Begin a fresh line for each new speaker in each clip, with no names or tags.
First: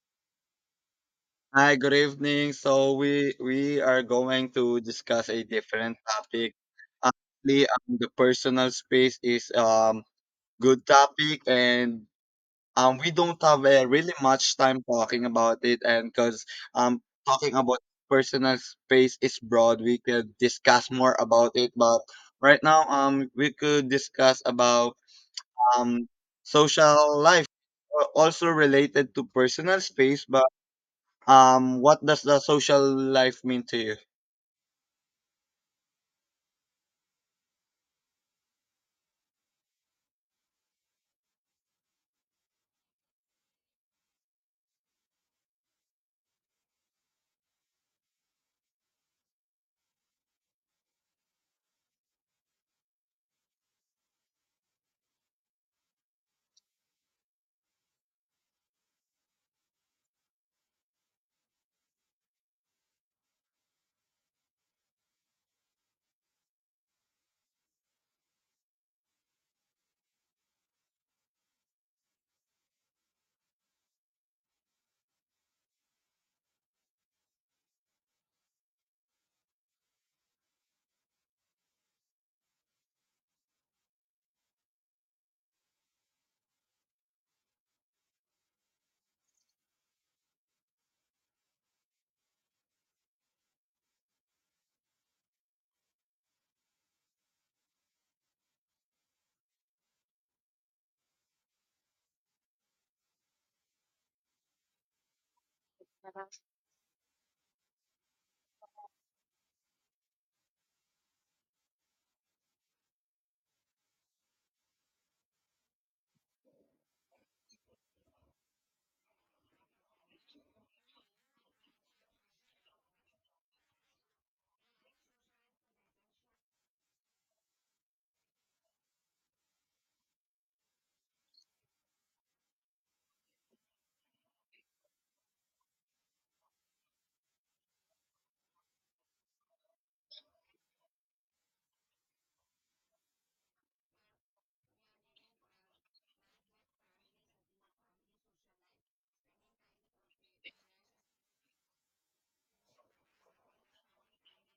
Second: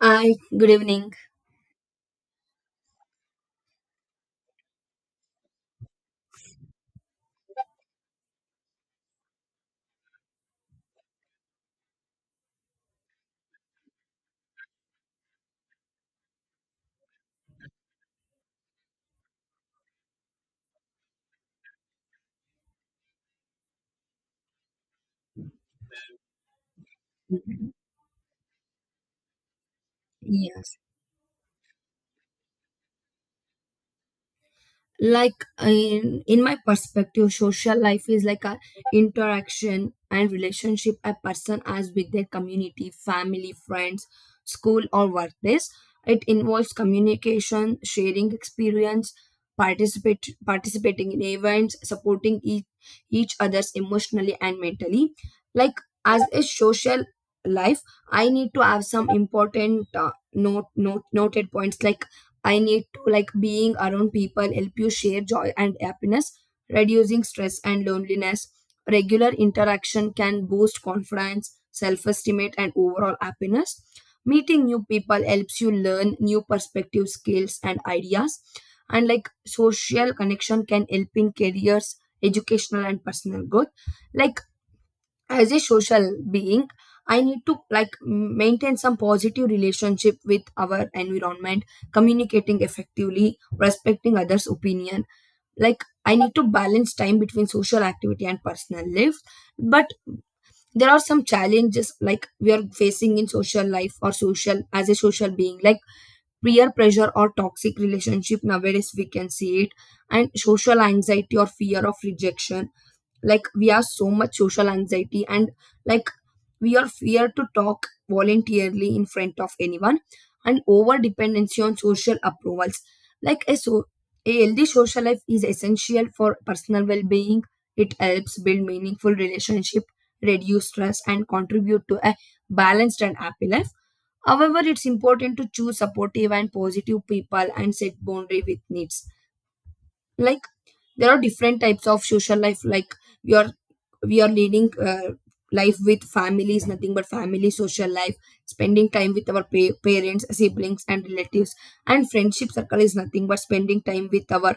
Hi, good evening.
Hi, good evening. So we are going to discuss a different topic. Actually, the personal space is good topic, and we don't have really much time talking about it, and because um talking about personal space is broad, we could discuss more about it. But right now, we could discuss about um social life,
Mhm.
also related to personal space, but.
Yes.
What does the social life mean to you?
Like in my perspective, social life is like a interaction and relationship a person has with their community, family, friends, school or workplace. It involves communication, sharing experience, participate participating in events, supporting each others emotionally and mentally. Like as a social life, I need to have some important noted points like I need to like being around people help you share joy and happiness, reducing stress and loneliness. Regular interaction can boost confidence, self-esteem, and overall happiness. Meeting new people helps you learn new perspective skills and ideas. And like social connection can help in careers, educational and personal growth. Like as a social being I need to like maintain some positive relationship with our environment, communicating effectively, respecting others opinion. Like I need to balance time between social activity and personal life, but there are some challenges like we are facing in social life or social as a social being like peer pressure or toxic relationship nowadays we can see it, and social anxiety or fear of rejection. Like we have so much social anxiety, and like we are fear to talk voluntarily in front of anyone, and over dependency on social approvals. like a so a healthy social life is essential for personal well-being. It helps build meaningful relationship, reduce stress and contribute to a balanced and happy life. However, it's important to choose supportive and positive people and set boundary with needs. Like there are different types of social life like your, we are leading life with family is nothing but family social life, spending time with our parents, siblings and relatives. And friendship circle is nothing but spending time with our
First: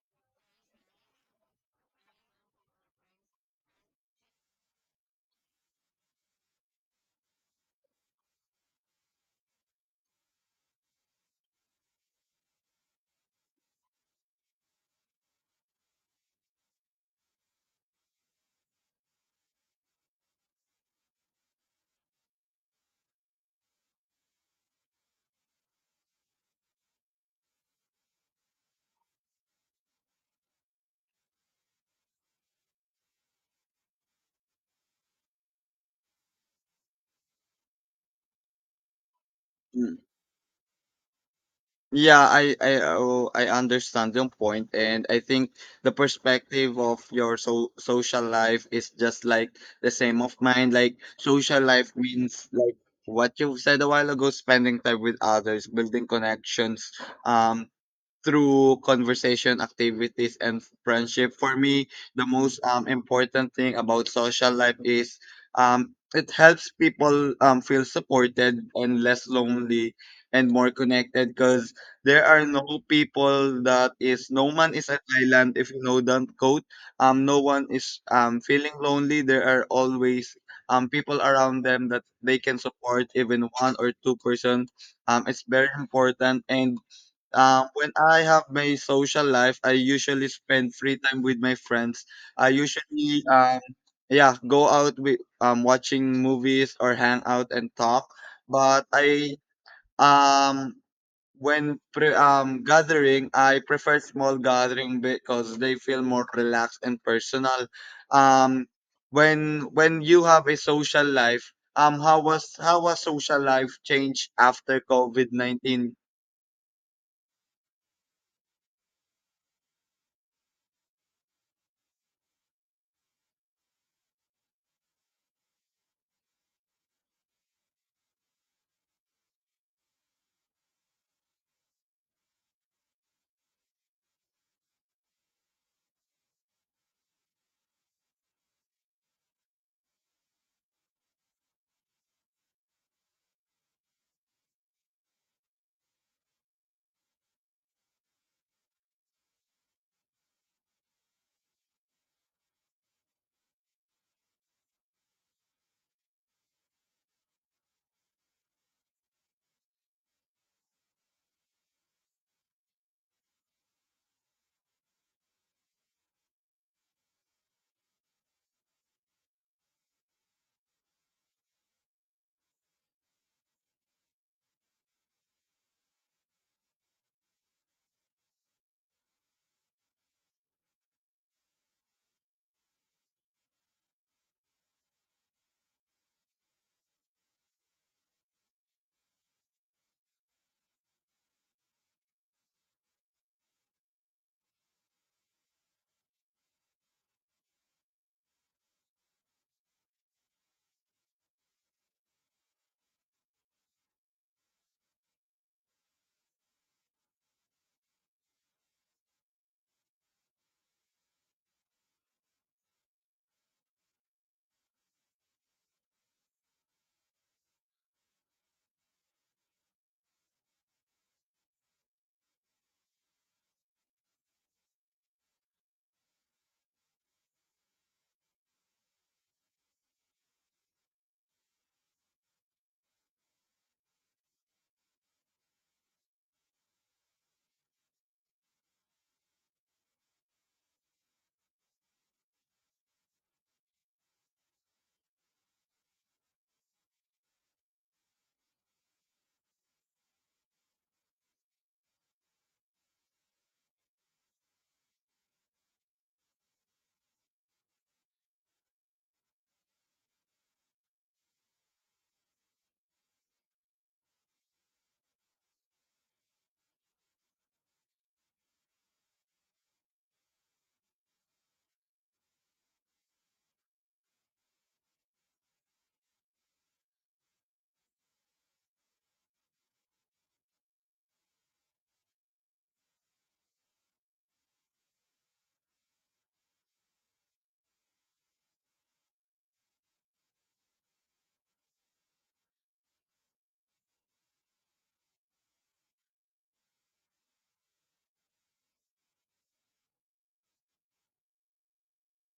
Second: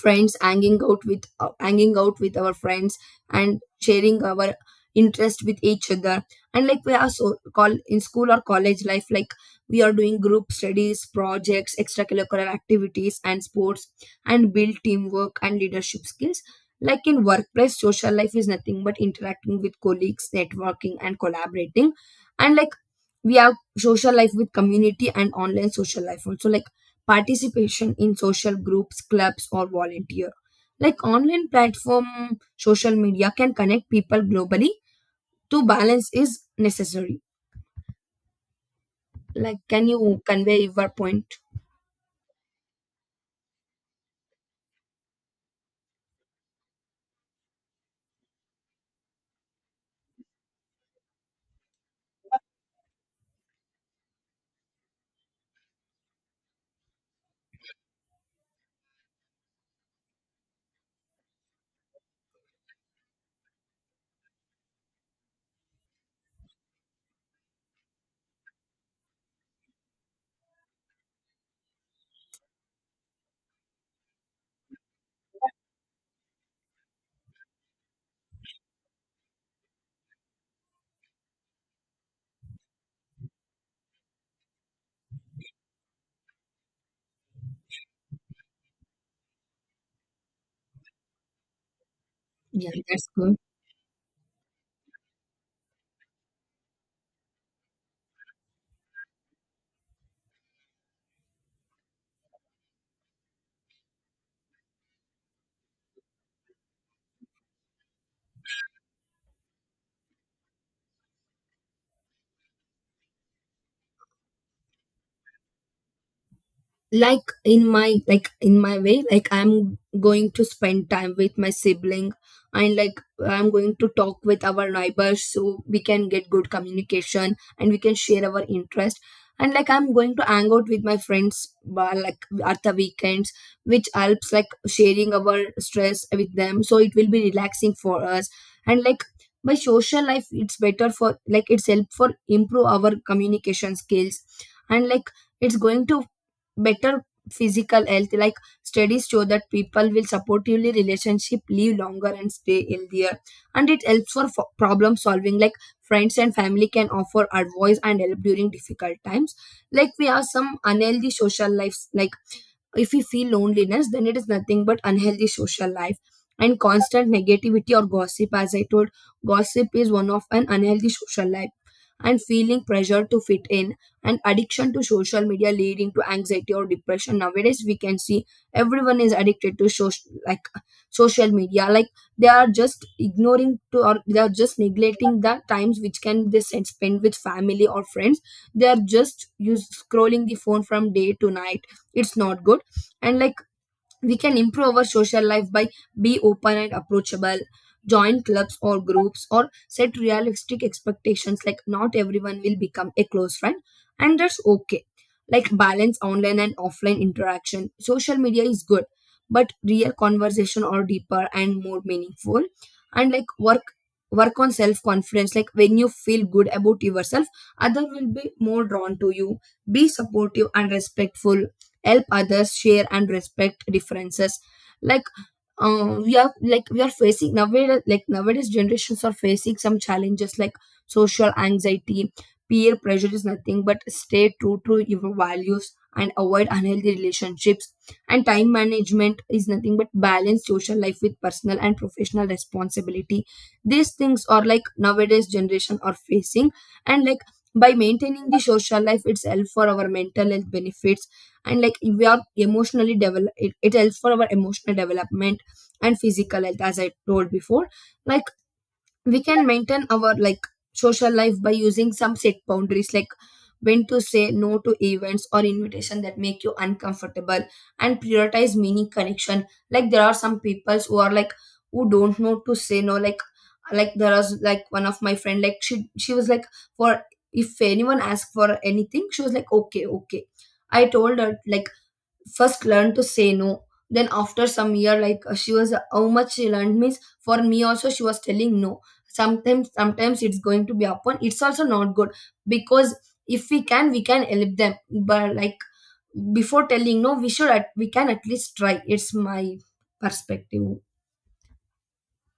friends, hanging out with our friends and sharing our interest with each other. And like we are so call in school or college life, like we are doing group studies, projects, extracurricular activities and sports, and build teamwork and leadership skills. Like in workplace, social life is nothing but interacting with colleagues, networking and collaborating. And like we have social life with community and online social life also, like participation in social groups, clubs, or volunteer. Like online platform, social media can connect people globally. To balance is necessary. Like, can
Mm,
you convey your point?
yeah, I oh, I understand your point, and I think the perspective of your social life is just like the same of mine. Like social life means like what you said a while ago, spending time with others, building connections, um, through conversation, activities, and friendship. For me, the most important thing about social life is, it helps people feel supported and less lonely and more connected, because there are no people, that is, no man is an island, if you know that quote. No one is feeling lonely. There are always people around them that they can support, even one or two person. It's very important. And when I have my social life, I usually spend free time with my friends. I
Yeah, that's
usually,
good.
yeah, go out with, watching movies or hang out and talk. But I, um, when gathering, I prefer small gathering because they feel more relaxed and personal. Um, when you have a social life, how was social life changed after COVID 19?
Like in my, like in my way, like I'm going to spend time with my sibling, and like I'm going to talk with our neighbors so we can get good communication and we can share our interest. And like I'm going to hang out with my friends by, like at the weekends, which helps like sharing our stress with them so it will be relaxing for us. And like by social life it's better for, like it's help for improve our communication skills. And like it's going to better physical health, like studies show that people will supportively relationship live longer and stay healthier. And it helps for problem solving, like friends and family can offer advice and help during difficult times. Like we have some unhealthy social lives, like if we feel loneliness then it is nothing but unhealthy social life. And constant negativity or gossip, as I told, gossip is one of an unhealthy social life, and feeling pressure to fit in, and addiction to social media leading to anxiety or depression. Nowadays we can see everyone is addicted to social, like social media, like they are just ignoring to, or they are just neglecting the times which can they spend with family or friends. They are just use scrolling the phone from day to night. It's not good. And like we can improve our social life by be open and approachable, join clubs or groups, or set realistic expectations like not everyone will become a close friend, and that's okay. Like balance online and offline interaction, social media is good but real conversation are deeper and more meaningful. And like work on self confidence, like when you feel good about yourself other will be more drawn to you. Be supportive and respectful, help others, share and respect differences. Like we are like we are facing nowadays, like nowadays generations are facing some challenges like social anxiety, peer pressure is nothing but stay true to your values and avoid unhealthy relationships, and time management is nothing but balance social life with personal and professional responsibility. These things are like nowadays generation are facing. And like by maintaining the social life itself for our mental health benefits, and like if we are emotionally develop it, it helps for our emotional development and physical health as I told before. Like we can maintain our like social life by using some set boundaries like when to say no to events or invitation that make you uncomfortable, and prioritize meaning connection. Like there are some peoples who are like who don't know to say no, like, like there was like one of my friend, like she was like, for, if anyone asked for anything she was like okay, okay. I told her like first learn to say no. Then after some year, like she was how much she learned means for me also she was telling no. Sometimes it's going to be upon, it's also not good, because if we can, we can help them. But like before telling no we should at, we can at least try. It's my perspective.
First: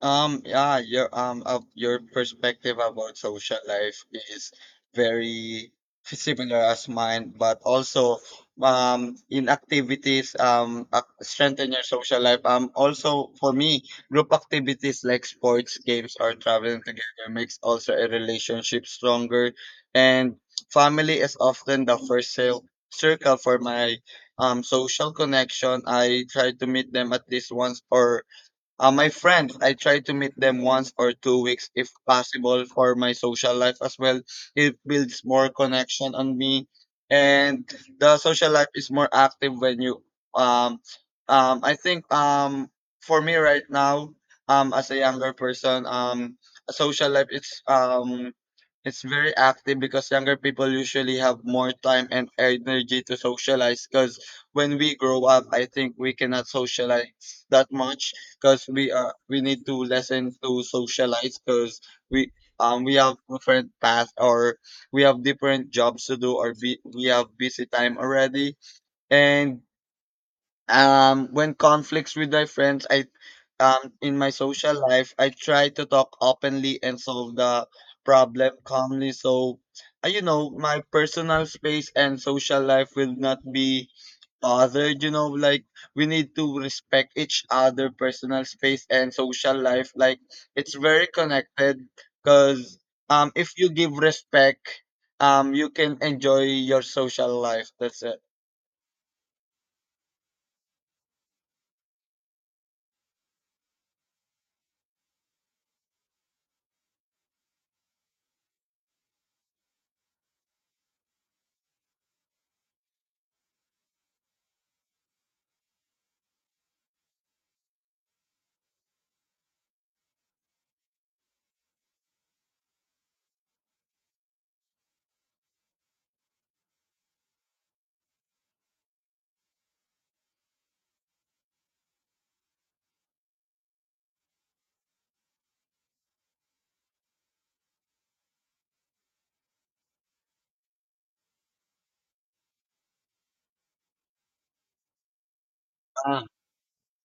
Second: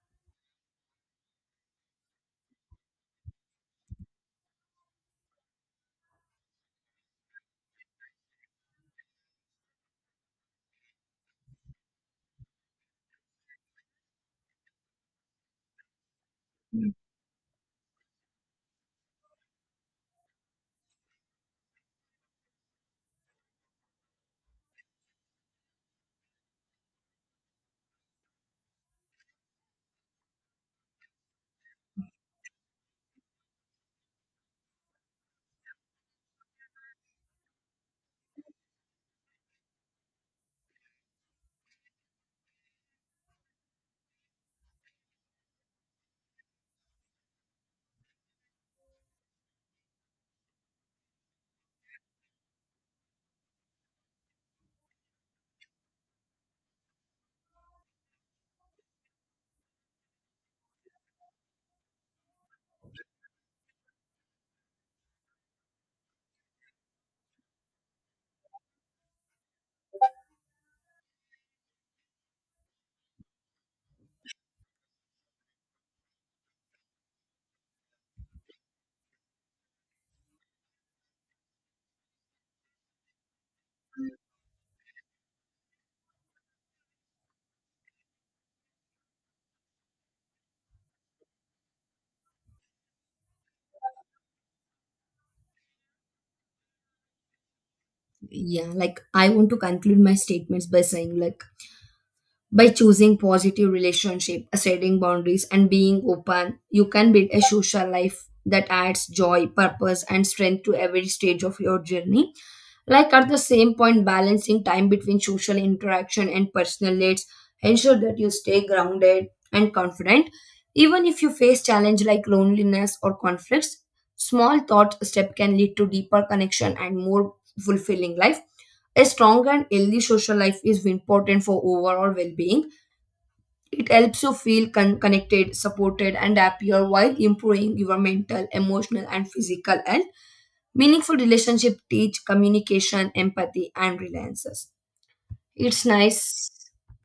Yeah, your your perspective about social life is very similar as mine, but also, in activities, strengthen your social life. Also for me, group activities like sports, games, or traveling together makes also a relationship stronger. And family is often the first circle for my social connection. I try to meet them at least once or, my friends, I try to meet them once or 2 weeks if possible for my social life as well. It builds more connection on me, and the social life is more active when you, um I think for me right now, as a younger person, social life, it's very active, because younger people usually have more time and energy to socialize. Because when we grow up, I think we cannot socialize that much, because we need to lesson to socialize. Because we we have different paths, or we have different jobs to do, or be, we have busy time already. And when conflicts with my friends, I in my social life I try to talk openly and solve the problem calmly. So my personal space and social life will not be other, like we need to respect each other personal space and social life, like it's very connected. Because if you give respect, you can enjoy your social life. That's it.
Yeah, like I want to conclude my statements by saying like, by choosing positive relationship, setting boundaries, and being open, you can build a social life that adds joy, purpose, and strength to every stage of your journey. Like at the same point, balancing time between social interaction and personal needs ensure that you stay grounded and confident. Even if you face challenge like loneliness or conflicts, small thought step can lead to deeper connection and more fulfilling life. A strong and healthy social life is important for overall well-being. It helps you feel connected, supported, and happier while improving your mental, emotional, and physical health. Meaningful relationship teach communication, empathy, and reliances. It's
Ah,
nice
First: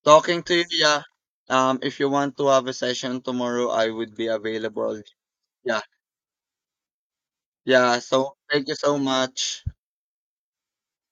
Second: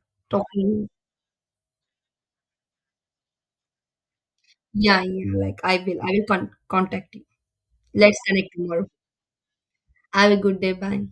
talking to you,
talking.
yeah. If you want to have a session tomorrow, I would be available.
Yeah, yeah. Like
Yeah,
I will contact you.
yeah,
Let's
so
connect
thank you
tomorrow.
so much.
Have a good day. Bye.